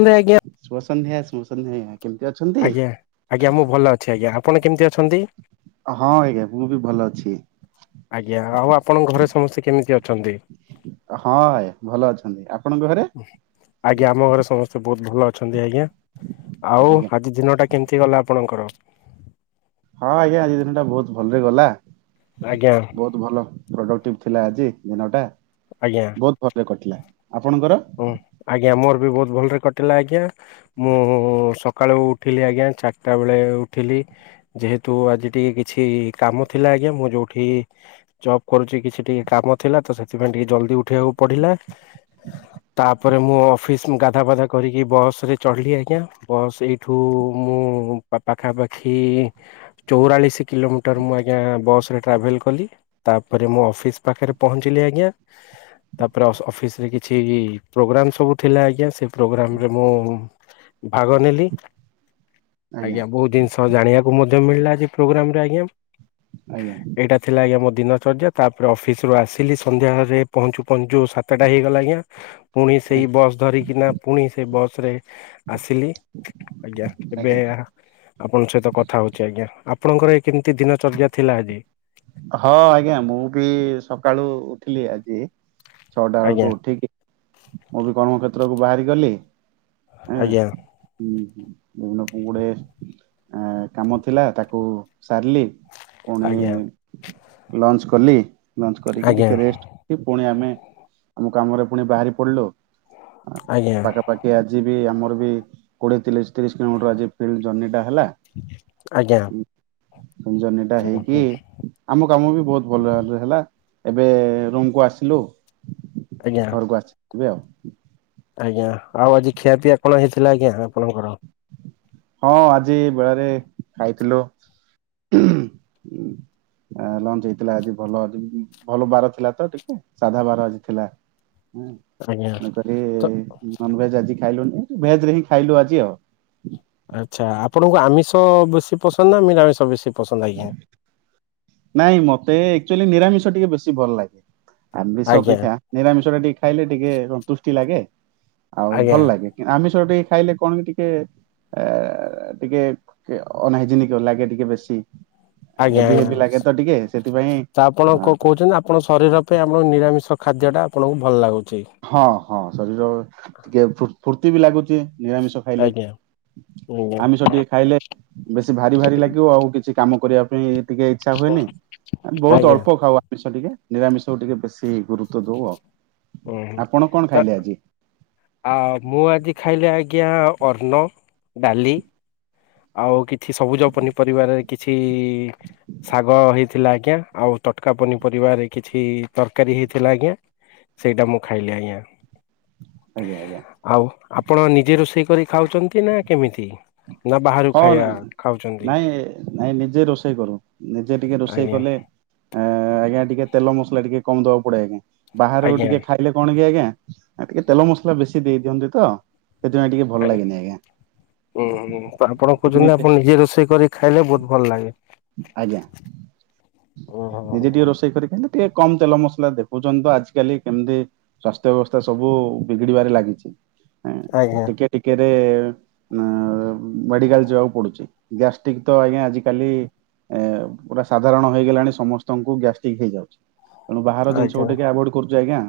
ନ୍ତୁ ଆଜ୍ଞା। ଶୁଭ ସନ୍ଧ୍ୟା! ସୁମ ସନ୍ଧ୍ୟା! କେମିତି ଅଛନ୍ତି? ଆଜ୍ଞା ଆଜ୍ଞା, ମୁଁ ଭଲ ଅଛି ଆଜ୍ଞା। ଆପଣ କେମିତି ଅଛନ୍ତି? ହଁ, ଆଜ୍ଞା ମୁୁ ବି ଭଲ ଅଛି। ଆଜ୍ଞା, ଆଉ ଆପଣଙ୍କ ଘରେ ସମସ୍ତେ କେମିତି ଅଛନ୍ତି? ହଁ, ଆୟା ଭଲ ଅଛନ୍ତି। ଆପ୍ ଆଜ୍ଞା, ଆମ ଘରେ ସମସ୍ତେ ବହୁତ ଭଲ ଅଛନ୍ତି ଆଜ୍ଞା। ଆଉ ଆଜ୍ଞା ଆଜି ଦିନଟା କେମିତି ଗଲା ଆପଣଙ୍କର? ହଁ, ଆଜ୍ଞା ଆଜି ଦିନ ଟା ବହୁତ ଭଲରେ ଗଲା। ଆଜ୍ଞା ବହୁତ ଭଲ ପ୍ରଡକ୍ଟିଭ ଥିଲା ଆଜି ଦିନ ଟା, ଆଜ୍ଞା ବହୁତ ଭଲରେ କଟିଲା। ଆପଣଙ୍କର ହୁଁ, ଆଜ୍ଞା ମୋର ବି ବହୁତ ଭଲରେ କଟିଲା ଆଜ୍ଞା। ମୁଁ ସକାଳୁ ଉଠିଲି ଆଜ୍ଞା ଚାରିଟା ବେଳେ ଉଠିଲି। ଯେହେତୁ ଆଜି ଟିକେ କିଛି କାମ ଥିଲା ଆଜ୍ଞା। ମୁଁ ଯୋଉଠି ଜବ କରୁଛି କିଛି ଟିକେ କାମ ଥିଲା ତ ସେଥିପାଇଁ ଟିକେ ଜଲଦି ଉଠିବାକୁ ପଡିଲା। ତାପରେ, ମୁଁ ଅଫିସ ଗାଧା ପାଧା କରିକି ବସ ରେ ଚଢିଲି ଆଜ୍ଞା। ବସ୍ ଏଇଠୁ ମୁଁ ମୁଁ ପାଖାପାଖି ଚଉରାଳିଶ କିଲୋମିଟର, ମୁଁ ଆଜ୍ଞା ବସରେ ଟ୍ରାଭେଲ୍ କଲି। ତାପରେ, ମୁଁ ଅଫିସ ପାଖରେ ପହଞ୍ଚିଲି ଆଜ୍ଞା। ତାପରେ ଅଫିସ ରେ କିଛି ପ୍ରୋଗ୍ରାମ ସବୁ ଥିଲା ଆଜ୍ଞା। ସେ ପ୍ରୋଗ୍ରାମ୍ ରେ ମୁଁ ଭାଗ ନେଲି। ଆଜ୍ଞା, ବହୁତ ଜିନିଷ ଜାଣିବାକୁ ମଧ୍ୟ ମିଳିଲା। ପ୍ରୋଗ୍ରାମ ରେ ଆଜ୍ଞା। ଆଜ୍ଞା ଏଇଟା ଥିଲା ଆଜ୍ଞା ମ ଦିନଚର୍ଯ୍ୟା। ତାପରେ ଅଫିରୁ ଆସିଲି ସନ୍ଧ୍ୟାରେ ପହଞ୍ଚୁ ପହଞ୍ଚୁ, ସାତଟା ହେଇଗଲା। ଆଜ୍ଞା, ପୁଣି ସେଇ ବସ୍ ଧରିକିନା ପୁଣି ସେ ବସ ରେ ଆସିଲି। ଆଜ୍ଞା! ଏବେ ଆପଣଙ୍କ ସହିତ କଥା ହଉଛି ଆଜ୍ଞା। ଆପଣଙ୍କର ଏ କେମିତି ଦିନ ଚର୍ଯ୍ୟା ଥିଲା ଆଜି? ହଁ ଆଜ୍ଞା, ମୁଁ ବି ସକାଳୁ ଉଠିଲି ଆଜି। ଛଅଟା ଆଜ୍ଞା ଅଳକୁ ଉଠିକି, ମୁଁ ବି କର୍ମକ୍ଷେତ୍ରକୁ ବାହାରିଗଲି। ଆଜ୍ଞା। [unintelligible] ଗୁଡେ-ଏଁ କାମ ଥିଲା ତାକୁ ସାରିଲି। ଆଜ୍ଞା। ପୁଣି ଲଞ୍ଚ କଲି। ଲଞ୍ଚ କରିକି! ଆଜ୍ଞା ଟିକେରେଷ୍ଟ କି ପୁଣି ଆମେ ଆମ କାମରେ ପୁଣି ବାହାରି ପଡିଲୁ। ଆଜ୍ଞା ପାଖାପାଖି ଆଜି ବି ଆମର ବି କୋଡଏ ଥିଲେ। ତିରିଶ କିଲୋମିଟର ଆଜି ଫିଲ୍ଡ ଜର୍ଣ୍ଣିି ଟା ହେଲା। ଆଜ୍ଞା ଜର୍ଣ୍ଣି ଓ ହୋ ହେଇକି। ଆମ କାମ ବି ବହୁତ ଭଲ ହେଲା ଏବେ ରୁମକୁୁ ଆସିଲୁ। ଆଜ୍ଞା ଘରକୁ ଆସିିବ ଆଉ। ଆଜ୍ଞା ଆଉ ଆଜି ଖିଆପିଆ କଣ ହେଇଥିଲା ଆଜ୍ଞା ଆପଣଙ୍କର। ହଁ ଆଜି ବେଳାରେ ଖାଇଥିଲୁ। [inaudible] ଲଞ୍ଚ ହେଇଥିଲା ଆଜି ଭଲ ଭଲ ବାର ଥିଲା ତ ଟିକେ ସାଧା ବାର ଆଜି ଥିଲ ଆଜ୍ଞା ତେଣୁକରି ତ ନନଭେଜ ଆଜି ଖାଇଲୁନି ଭେଜ ରେ ହିଁ ଖାଇଲୁ ଆଜି ଆଉ। ଆଚ୍ଛା ଆପଣଙ୍କୁ ଆମିଷ ବେଶୀ ପସନ୍ଦ ନା ନିରାମିଷ ବେଶୀ ପସନ୍ଦ ଆଜ୍ଞା। ନାଇଁ ମତେ ଆଚୁଆଲି ନିରାମିଷ ଟିକେ ବେଶୀ ଭଲ ଲାଗେ। ଆମିଷ ଆଜ୍ଞା ଅପେକ୍ଷା ନିରାମିଷ ଟା ଟିକେ ଖାଇଲେ ଟିକେ ସନ୍ତୁଷ୍ଟି ଲାଗେ। ଆଉ ଆଜ୍ଞା ଭଲ ଲାଗେ ଆମିଷ ଟିକେ ଖାଇଲେ କଣ କି ଟିକେ। ଏ ଟିକେ ଅନହିଜିିନ କ ଲାଗେ ଟିକେ ବେଶି। ଆଜ୍ଞା ଆଜ୍ଞା। ସେଥିପାଇଁ ତ ଆପଣ ଅ, କଣ କହୁଛନ୍ତି ଆପଣ ଶରୀର ପାଇଁ ଆପଣ ନିରାମିଷ ଖାଦ୍ୟ ଟା ଆପଣଙ୍କୁ ଭଲ ଲାଗୁଛି। ହଁ ହଁ ଶରୀର ଟିକେ ଫୁର୍ତ୍ତି ବି ଲାଗୁଛି। ନିରାମିଷ ଖାଇଲେ ଆଜ୍ଞା ଆଜ୍ଞା ଆମିଷ ଟିକେ ଖାଇଲେ ବେଶୀ ଭାରି ଭାରି ଲାଗିବ ଆଉ କିଛି। କାମ କରିବା ପାଇଁ ଟିକେ ଇଚ୍ଛା ହୁଏନି ବହୁତ ଆଜ୍ଞା ଅଳ୍ପ ଖାଉ ଆମିଷ ଟିକେ। ନିରାମିଷକୁ ଟିକେ ବେଶୀ ଗୁରୁତ୍ଵ ଦଉ ଆଉ। ଓ ହୋ ଆପଣ କଣ ତ ଖାଇଲେ ଆଜି? ଆଉ ମୁଁ ଆଜି ଖାଇଲେ ଆ ଆଜ୍ଞା ଅନ୍ନ ଡାଲି। ଆଉ କିଛି ସବୁଜ ପନିପରିବାରରେ କିଛି ଶାଗ ହେଇଥିଲା ଆଜ୍ଞା ଆଉ ତଟକା ପନିପରିବାରେ କିଛି ତରକାରୀ ହେଇଥିଲା ଆଜ୍ଞା। ସେଇଟା ମୁଁ ଖାଇଲି ଆଜ୍ଞା। ଆଜ୍ଞା ଆଜ୍ଞା। ଆଉ ଆପଣ ନିଜେ ରୋଷେଇ କରି ଖାଉଛନ୍ତି ନା କେମିତି ନା ବାହାରାରୁକୁ ହଁ ନା ଖାଇବା ଖାଉ। ନାଇଁ ନାଇଁ ନିଜେ ରୋଷେଇ କରୁ ନିଜେ ଟିକେ ରୋଷେଇ ଆଜ୍ଞା କଲେ ଆ ଆଜ୍ଞା ଟିକେ। ଟିକେ ତେଲ ମସଲା ଟିକେ କମ ଦବା ପଡେ ଆଜ୍ଞା ବାହାରାରୁ ଆଜ୍ଞା ଟିକେ ଖାଇଲେ କଣ କି ଆଜ୍ଞା। ଟିକେ ତେଲ ମସଲା ବେଶୀ ଦେଇ ଦିଅନ୍ତି ତ। ସେଥିପାଇଁ ଟିକେ ଭଲ ଲାଗନି ଆଜ୍ଞା। ହୁଁ ହୁଁ ଆପଣ କହୁଛନ୍ତି ଆପଣ ନିଜେ ରୋଷେଇ କରି ଖାଇଲେ ବହୁତ ଭଲ ଲାଗେ। ଆଜ୍ଞା ଓ ହୋ ନିଜେ ହ ଟିକେ ହ। ରୋଷେଇ କରି ଖାଇଲେ ଟିକେ କମ ତେଲ ମସଲା ଦେଖୁଛନ୍ତି ତ ଆଜିକାଲି କେମିତି ସ୍ୱାସ୍ଥ୍ୟ ବ୍ୟବସ୍ଥା ସବୁ ବିଗିଡିବାରେ ଲାଗିଛି। ଆଜ୍ଞା ଟିକେ ଟିକେରେ। ମେଡିକାଲ ଯିବାକୁ ପଡୁଛି ଗ୍ୟାଷ୍ଟ୍ରିକ ତ ଆଜ୍ଞା ଆଜିକାଲି। ଏ ପୁରା ସାଧାରଣ ହେଇଗଲାଣି ସମସ୍ତଙ୍କୁ ଗ୍ୟାଷ୍ଟ୍ରିକ ହେଇଯାଉଛି। ତଣୁ ବାହାର ଜିନଷ ଆଜ୍ଞା କୁ ଟିକେ ଆଭୋଡ କରୁଛ ଆଜ୍ଞା।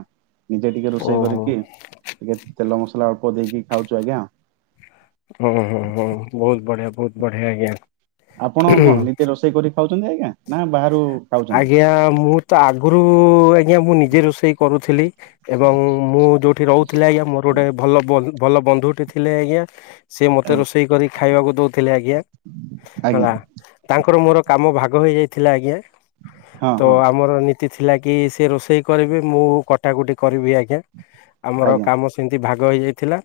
ନିଜେ ଟିକେ ରୋଷେଇ ଓହୋ। କରିକି ଟିକେ ତେଲ ମସଲା ଅଳ୍ପ ଦେଇକି ଖାଉଛୁ ଆଜ୍ଞା। ଓ ହୋ। ବହୁତ ବଢିଆ ବହୁତ ବଢ଼ିଆ ଆଜ୍ଞା। ଆପଣ କଣ ନିଜେ ରୋଷେଇ କରି ଖାଉଛନ୍ତି ଆଜ୍ଞା ନା ବାହାରୁ। ଖାଉଛନ୍ତି? ଆଜ୍ଞା ମୁଁ ତ ଆଗରୁ ଆଜ୍ଞା ମୁଁ ନିଜେ ରୋଷେଇ କରୁଥିଲି ଏବଂ ମୁଁ। ମୁଁ ଯେଉଁଠି ରହୁଥିଲ ଆଜ୍ଞା ମୋର ଗୋଟେ ଭଲ। ଭଲ ବନ୍ଧୁଟି ଥିଲେ ଆଜ୍ଞା ସିଏ ମୋତେ ଆଜ୍ଞା ରୋଷେଇ କରି ଖାଇବାକୁ ଦଉ ଥିଲେ ଆଜ୍ଞା ଆଜ୍ଞା ହେଲା ତାଙ୍କର ମୋର କାମ ଭାଗ ହେଇଯାଇଥିଲା ଆଜ୍ଞା। ହଁ ତ ହଁ ଆମର ନୀତି ଥିଲା କି ସେ ରୋଷେଇ କରିବେ ମୁଁ କଟାକଟି କରିବି ଆଜ୍ଞା। ଆମର ଆଜ୍ଞା କାମ ସେମିତି ଭାଗ ହେଇଯାଇଥିଲା।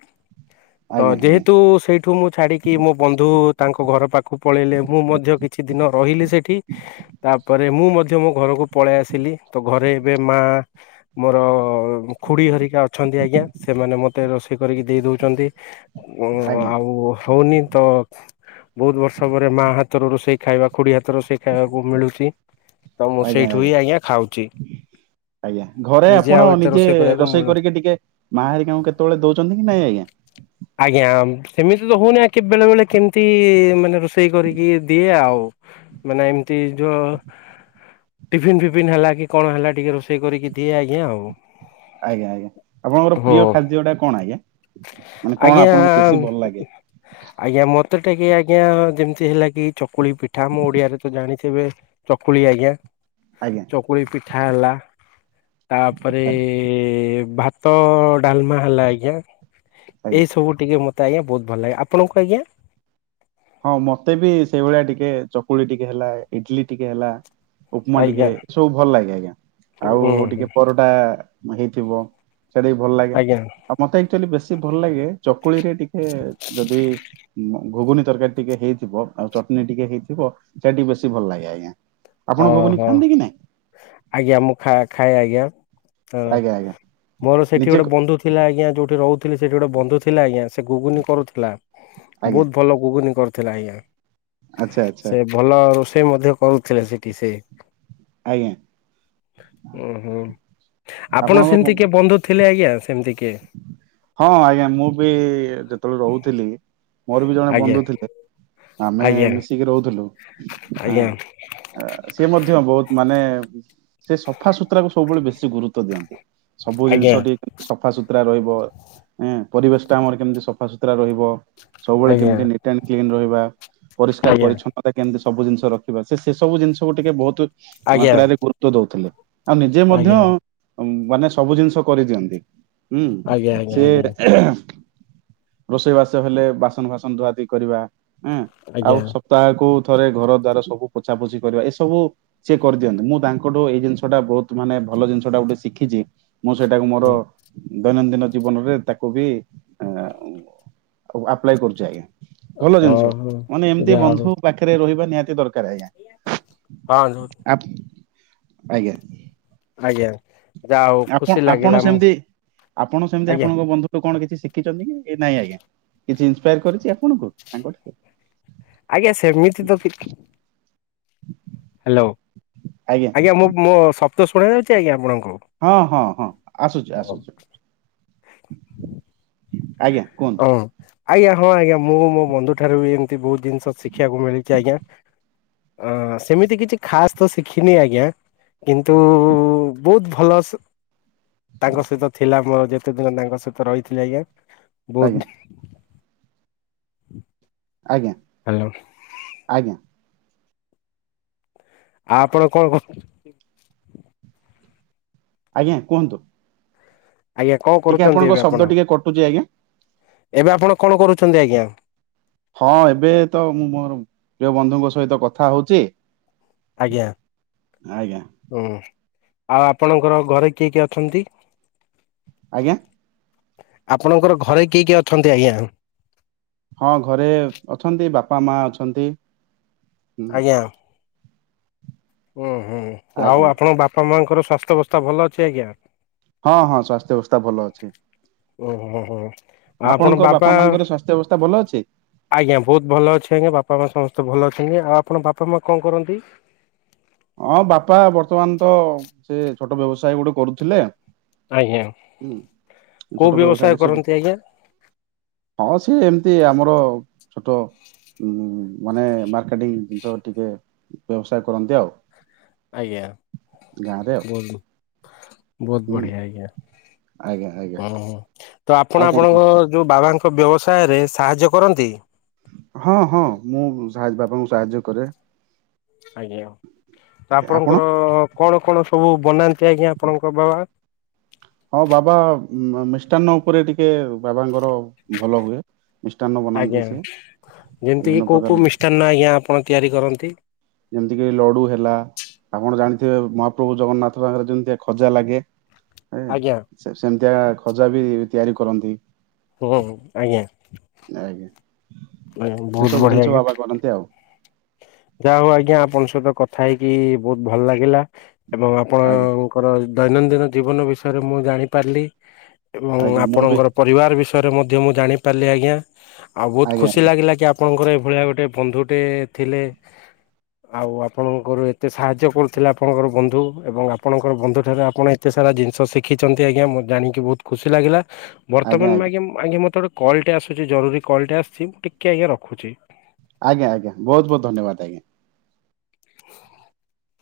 ତ ଆଜ୍ଞା ଆଜ୍ଞା ଯେହେତୁ ସେଇଠୁ ମୁଁ ଛାଡ଼ିକି ମୋ ବନ୍ଧୁ ତାଙ୍କ ଘର ପାଖକୁ ପଳେଇଲେ। ମୁଁ ମଧ୍ୟ କିଛି ଦିନ ରହିଲି ସେଠି। ତାପରେ ମୁଁ ମଧ୍ୟ ମୋ ଘରକୁ ପଳେଇ ଆସିଲି। ତ ଘରେ ଏବେ ମା ମୋର ମୋ ଖୁଡି ହରିକା ଅଛନ୍ତି। ଆଜ୍ଞା ସେମାନେ ମୋତେ ରୋଷେଇ କରିକି ଦେଇ ଦଉଛନ୍ତି। ଆଜ୍ଞା ଆଉ ହଉନି ତ ବହୁତ ବର୍ଷ ପରେ ମା ହାତ ର ରୋଷେଇ ଖାଇବା ଖୁଡି ହାତର ରୋଷେଇ ଖାଇବାକୁ ମିଳୁଚି। ତ ମୁଁ ସେଇଠୁ ହିଁ ଆଜ୍ଞା ଖାଉଚି। ଆଜ୍ଞା, ଘରେ ଆପଣ ନିଜେ କରିବାକୁ ରୋଷେଇ ମିଳୁନି। କରିକି ଟିକେ ମା ହେରିକାଙ୍କୁ କେତେବେଳେ ଦଉଚନ୍ତି କି ନାଇଁ ଆଜ୍ଞା? ଆଜ୍ଞା, ଆମ ସେମିତି ତ ହଉନି ଆ, କେ-ବେଳେ ବେଳେ କେମିତି ମାନେ ରୋଷେଇ କରିକି ଦିଏ ଆଉ। ମାନେ ଏମିତି ଯୋ ଟିଫିନ ଫିଫିନ ହେଲା କି କଣ ହେଲା ଟିକେ ରୋଷେଇ କରିକି ଦିଏ ଆଜ୍ଞା ଆଉ। ଆଜ୍ଞା, ଆଜ୍ଞା ଆପଣଙ୍କର ହୁଁ ପ୍ରିୟ ଖାଦ୍ୟ ଟା କଣ ଆଜ୍ଞା? ମାନେ କଣ ଆପଣଙ୍କୁ ଆଜ୍ଞା ବେଶୀ ଭଲ ଲାଗେ? ଆଜ୍ଞା ମୋତେ ଟିକେ ଆଜ୍ଞା ଯେମିତି ହେଲା କି ଚକୁଳି ପିଠା ଆମ ଓଡିଆରେ ଆଣିଥିବେ ଚକୁଳି ଆଜ୍ଞା। ଆଜ୍ଞା ଚକୁଳି ପିଠା ହେଲା। ତାପରେ ଆଜ୍ଞା ଭା ତ ଡାଲମା ହେଲା ଆଜ୍ଞା ଏ ଆଜ୍ଞା। ସବୁ ଟିକେ ମୋତ ତେ ଆଜ୍ଞା ବହୁତ ଭଲ ଲାଗେ। ଆପଣଙ୍କୁ ଆଜ୍ଞା? ହଁ ମୋତେ ବି ସେଇ ଭଳିଆ ଟିକେ ଚକୁଳି ଟିକେ ହେଲା, ଇଟିଲି ଟିକେ ହେଲା। ଉପମା ଟିକେ ଆଜ୍ଞା ସବୁ ଭଲ ଲାଗେ। ଆଜ୍ଞା ଆଉ ଉୁଁ ଟିକେ ହୁଁ ପରଟା ହେଇଥିବ। ସେଟା ବି ଭଲ ଲାଗେ। ଆଜ୍ଞା ଆଉ ମୋତେ‌‌ ଏକ୍ଚୁଲି ବେଶୀ ଭଲ ଲାଗେ ଚକୁଳି ରେ ଟିକେ ଯଦି ଘୁଗୁନି ତରକାରୀ ଟିକେ ହେଇଥିବ, ଆଉ ଚଟଣୀ ଟିକେ ହେଇଥିବ ସେ ଟିକେ ବେଶୀ ଭଲ ଲାଗେ ଆଜ୍ଞା। ଆପଣ ଘୁଗୁନି ଓହୋ! ଖାଆନ୍ତି କି ନାଇଁ ଆଜ୍ଞା ମୁଁ ଖା ଖାଏ ଆଜ୍ଞା ଅ, ଆଜ୍ଞା ଆଜ୍ଞା ମୋର ସେଠି ନିଜେ ଗୋଟେ କ- ବନ୍ଧୁ ଥିଲା ଆଜ୍ଞା। ଯୋଉଠି ରହୁ ଥିଲି ସେଠି ଗୋଟେ ବନ୍ଧୁ ଥିଲା ଆଜ୍ଞା। ସେ ଗୁଗୁନି କରୁଥିଲା। ଆଜ୍ଞା ବହୁତ ଭଲ ଗୁଗୁନି କରୁଥିଲା ଆଜ୍ଞା। ଆଚ୍ଛା ଆଚ୍ଛା ସେ ଭଲ ରୋଷେଇ ମଧ୍ୟ କରୁଥିଲେ ସେଠି ସେ। ଆଜ୍ଞା ଓ ହୋ, ଆପଣ ଆପଣଙ୍କ ସେମିତି କିଏ ବନ୍ଧୁ ଥିଲେ? ଆଜ୍ଞା ସେମିତି କିଏ? ହଁ ଆଜ୍ଞା ମୁଁ ବି ଯେତେବେଳେ ରହୁଥିଲି ମୋର ବି ଜଣେ ଆଜ୍ଞା ବନ୍ଧୁ ଥିଲେ ଆମେ ଆଜ୍ଞା ମିଶିକି ରହୁଥିଲୁ। ଆଁ, ଆଜ୍ଞା ଅ, ସିଏ ମଧ୍ୟ ବହୁତ ମାନେ ସେ ସଫା ସୁୁତୁରା କୁ ସବୁବେଳେ ବେଶୀ ସେ ଗୁରୁତ୍ୱ ଦିଅନ୍ତି। ସବୁ ଜିନିଷ ଟିକେ [inaudible] ସଫା ସୁତରା ରହିବ। ଏଁ ପରିବେଶ ଟା ଆମର କେମିତି ସଫାସତୁରା ରହିବ। ସବୁବେଳେ ଆଜ୍ଞା କେମିତି ନିଟ୍ ଆଣ୍ଡ କ୍ଲିନ୍ ରହିବା। ପରିଷ୍କାର ଆଜ୍ଞା ପରିଚ୍ଛନ୍ନତା କେମିତି ସବୁ ଜିନିଷ ରଖିବା। ସେ ସେ ସବୁ ଜିନିଷକୁ ଟିକେ ବହୁତ ଆଜ୍ଞା ଆଜ୍ଞା। ମାତ୍ରାରେ ଗୁରୁତ୍ୱ ଦଉଥିଲେ। ଆଉ ନିଜେ ମଧ୍ୟ ଆଜ୍ଞା ମାନେ ସବୁ ଜିନିଷ କରିଦିଅନ୍ତି। ହୁଁ, ଆଜ୍ଞା ସେ ଆଜ୍ଞା ଆଜ୍ଞା ରୋଷେଇ ବାସ ହେଲେ ବାସନ ଫାସନ ଧୁଆ ଧୁଇ କରିବା। ଏଁ ଆଉ ଆଜ୍ଞା ସପ୍ତାହକୁ ଥରେ ଘର ଦ୍ଵାର ସବୁ ପୋଛା ପୋଛି କରିବା। ଏ ସବୁ ସିଏ କରିଦିଅନ୍ତି। ମୁଁ ତାଙ୍କଠୁ ଏଇ ଜିନିଷଟା ବହୁତ ମାନେ ଭଲ ଜିନିଷଟା ଗୋଟେ ଶିଖିଛି। ମୁଁ ସେଇଟାକୁ ମୋର ଦୈନନ୍ଦିନ ଜୀବନରେ ତାକୁ ବି ଏଁ, ଓ, ଆପ୍ଲାଏ କରୁଛି ଆଜ୍ଞା। ଭଲ ହଁ ଜିନିଷ ହଁ। ମାନେ ଏମିତି ଯାହା ହଉ ବନ୍ଧୁ ପାଖରେ ରହିବା ନିହାତି ଦରକ କାର ଆଜ୍ଞା ହଁ ଆପ୍ ଆଜ୍ଞା ଜ୍ଞା ଆପ ଆପଣ ସେମତି ଆପଣ ସେମିତି ଆଜ୍ଞା ଆପଣଙ୍କ ବନ୍ଧୁ କଣ କିଛି ଛି ଶିଖିଚନ୍ତି କି ଏ ନାଇଁ ଆଜ୍ଞା କିଛି ଇନ୍ସିପାୟାର୍ କରିଚି ଆପଣଙ୍କୁ ତାଙ୍କ ଠାରୁ? ଆଜ୍ଞା ସେମିତି ତ କି ହ ହ୍ୟାଲୋ, ଆଜ୍ଞା ମୁଁ ମୋ ଶବ୍ଦ ଶୁଣ ଯାଉଚି ଆଜ୍ଞା ଆପଣ ହଁ, ହଁ, ହଁ ଆସୁଚୁ, ଆସୁଚୁ। ଆଜ୍ଞା, କୁହନ୍ତୁ? ଆଜ୍ଞା, ହଁ ଆଜ୍ଞା, ମୁଁ ମୋ ବନ୍ଧୁ ଠାରୁ ବି ଏମିତି ବହୁତ ଜିନିଷ ଶିଖିବାକୁ ମିଳିଛି ଆଜ୍ଞା। ଅ ସେମିତି କିଛି ଖାସ୍ ତ ଶିଖିନି। ଆଜ୍ଞା, କିନ୍ତୁ ବହୁତ ଭଲସ ତାଙ୍କ ସହିତ ଥିଲା ମୋର ଯେତେ ଦିନ ତାଙ୍କ ସହିତ ରହିଥିଲି ଆଜ୍ଞା। ଆଜ୍ଞା ବହୁତ ଆଜ୍ଞା, ଆଉ ଆଜ୍ଞା, ଆଉ ଆପଣ କଣ କ ଆଜ୍ଞା, କୁହନ୍ତୁ। ଆଜ୍ଞା କଣ ଟିକେ କରୁଛନ୍ତି ଆପଣଙ୍କ ଏବେ ଶବ୍ଦ ଆପଣ? ଟିକେ କଟୁଛି ଆଜ୍ଞା ଏବେ ଆପଣ କଣ କରୁଛନ୍ତି ଆଜ୍ଞା? ହଁ, ଏବେ ତ ମୁଁ ମୋର ପ୍ରିୟ ବନ୍ଧୁଙ୍କ ସହିତ କଥା ହଉଛି। ଆଜ୍ଞା ଆଜ୍ଞା ହୁଁ। ଆଉ ଆପଣଙ୍କର ଘରେ କିଏ କିଏ ଅଛନ୍ତି। ଆଜ୍ଞା। ଆପଣଙ୍କର ଘରେ କିଏ କିଏ ଅଛନ୍ତି ଆଜ୍ଞା? ହଁ, ଘରେ ଅଛନ୍ତି। ବାପା, ମା ଅଛନ୍ତି। ହୁଁ ଆଜ୍ଞା। ହୁଁ, ହୁଁ, ଆଉ ଆଜ୍ଞା ଆପଣଙ୍କ ବାପା ମାଙ୍କର ସ୍ୱାସ୍ଥ୍ୟ ଅବସ୍ଥା ଭଲ ଅଛି ଆଜ୍ଞା? ହଁ ହଁ ସ୍ୱାସ୍ଥ୍ୟ ବ୍ୟବସ୍ଥା ଭଲ ଅଛି ଓ ହୋ ହୋ ଆଉ ଆପଣ ଆପଣଙ୍କ! ବାବା ବାପା ମାଙ୍କର ସ୍ବାସ୍ଥ୍ୟ ଅବସ୍ଥା ଭଲ ଅଛି? ଆଜ୍ଞା, ବହୁତ ଭଲ ଅଛି ଆୟାଁ। ବାପା ମା ସମସ୍ତେ ଭଲ ଅଛନ୍ତି। ଆଉ ଆପଣ ବାପା ମା କଣ କରନ୍ତି? ହଁ, ବାପା ବର୍ତ୍ତମାନ ତ ସେ ଛୋଟ ବ୍ୟବସାୟ ଗୁଟେ କରୁଥୁଲେ। ଆଜ୍ଞା ହୁଁ, କୋଉ ଛୋଟ ବ୍ୟବସାୟ ବ୍ୟବସାୟଠି ସବୁ କରନ୍ତି ଆଜ୍ଞା ହଁ, ସିଏ ଏମତି ଆମର ଛୋଟ ମାନେ ମାର୍କେଟିଂ ଜିନିଷ ଟିକେ ବ୍ୟବସାୟ କରନ୍ତି ଆଉ। ଆଜ୍ଞା, ଗାଁରେ ଆଉ। ବହୁତ ବହୁତ ହୁଁ ବଢିଆ ଆଜ୍ଞା। ଆଜ୍ଞା ଆଜ୍ଞା। ଓହୋ ତ ଆପଣ ଆଉ କଣ କୁହ? ଆପଣଙ୍କ! ଯୋଉ ବାବାଙ୍କ ବ୍ୟବସାୟରେ ସାହାଯ୍ୟ କରନ୍ତି? ହଁ, ହଁ, ମୁଁ ସା ବାପାଙ୍କୁ ସାହାଯ୍ୟ କରେ। ଆଜ୍ଞା, ତ ଆପଣ? ଆପଣଙ୍କର କଣ? କଣ ସବୁ ବନାନ୍ତି, ଆଜ୍ଞା ଆପଣଙ୍କ ବାବା? ହଁ, ବାବା ମିଷ୍ଟାନ୍ନ ଉପରେ ଟିକେ ବାବାଙ୍କର ଭଲ ହୁଏ। ମିଷ୍ଟାନ୍ନ ଆଜ୍ଞା ବନାନ୍ତି ସିଏ। ଯେମିତି କିି ବିଭିନ୍ନ କୋଉ ପ୍ରକାର କୋଉ ମିଷ୍ଟାନ୍ନ ଆଜ୍ଞା ଆପଣ ତିଆରି କରନ୍ତି? ଯେମିତି କି ଲଡୁ ହେଲା, ଆପଣ ଜାଣିଥିବେ ମହାପ୍ରଭୁ ଜଗନ୍ନାଥଙ୍କ ପାଖରେ ଯେମିତିଆ ଖଜା ଲାଗେ ଏ ଆଜ୍ଞା ସେମ ସେମିତିଆ ଖଜା ବି ତିଆରି କରନ୍ତି। ହଁ, ଆୟାଁ। ଆଜ୍ଞା ସେ ବହୁତ ସବୁ ଜିନିଷ ବଢିଆ ଆଜ୍ଞା। ବାବା କରନ୍ତି ଆଉ ଯାହା ହଉ ଆଜ୍ଞା, ଆପଣଙ୍କ ସହିତ କଥା ହେଇକି ବହୁତ ଭଲ ଲାଗିଲା। ଏବଂ ଆଜ୍ଞା। ଆପଣଙ୍କର ଦୈନନ୍ଦିନ ଜୀବନ ବିଷୟରେ ମୁଁ ଜାଣି ପାରିଲି। ଏବଂ ଆଜ୍ଞା ମୁଁ ବି ଆପଣଙ୍କର ପରିବାର ବିଷୟରେ ମଧ୍ୟ ମୁଁ ଜାଣିପାରିଲି ଆଜ୍ଞା। ଆଉ ବହୁତ ଆଜ୍ଞା ଖୁସି ଆଜ୍ଞା ଲାଗିଲା କି ଆପଣଙ୍କର ଏଇଭଳିଆ ଗୋଟେ ବନ୍ଧୁଟେ ଥିଲେ। ଆଉ ଆପଣଙ୍କର ଏତେ ସାହାଯ୍ୟ କରୁଥିଲେ, ଆପଣଙ୍କର ବନ୍ଧୁ ଏବଂ ଆପଣଙ୍କର ବନ୍ଧୁ ଠାରୁ ଆପଣ ଏତେ ସା ରା ଜିନିଷ ଶିଖିଛନ୍ତି ଆଜ୍ଞା। ମୁଁ ଜାଣିକି ବହୁତ ଖୁସି ଲାଗିଲା। ବର୍ତ୍ତମାନ, ଆଜ୍ଞା ଆଜ୍ଞା ମତେ ଗୋଟେ କ କଲ୍ଟେ ଆସୁଛି! ଜରୁରୀ କଲ୍ଟେ ଆସିଛି। ମୁଁ ଟିକିଏ ଆଜ୍ଞା ରଖୁଛି। ଆଜ୍ଞା ଆଜ୍ଞା, ବହୁତ ବହୁତ ଧନ୍ୟବାଦ ଆଜ୍ଞା। ଓ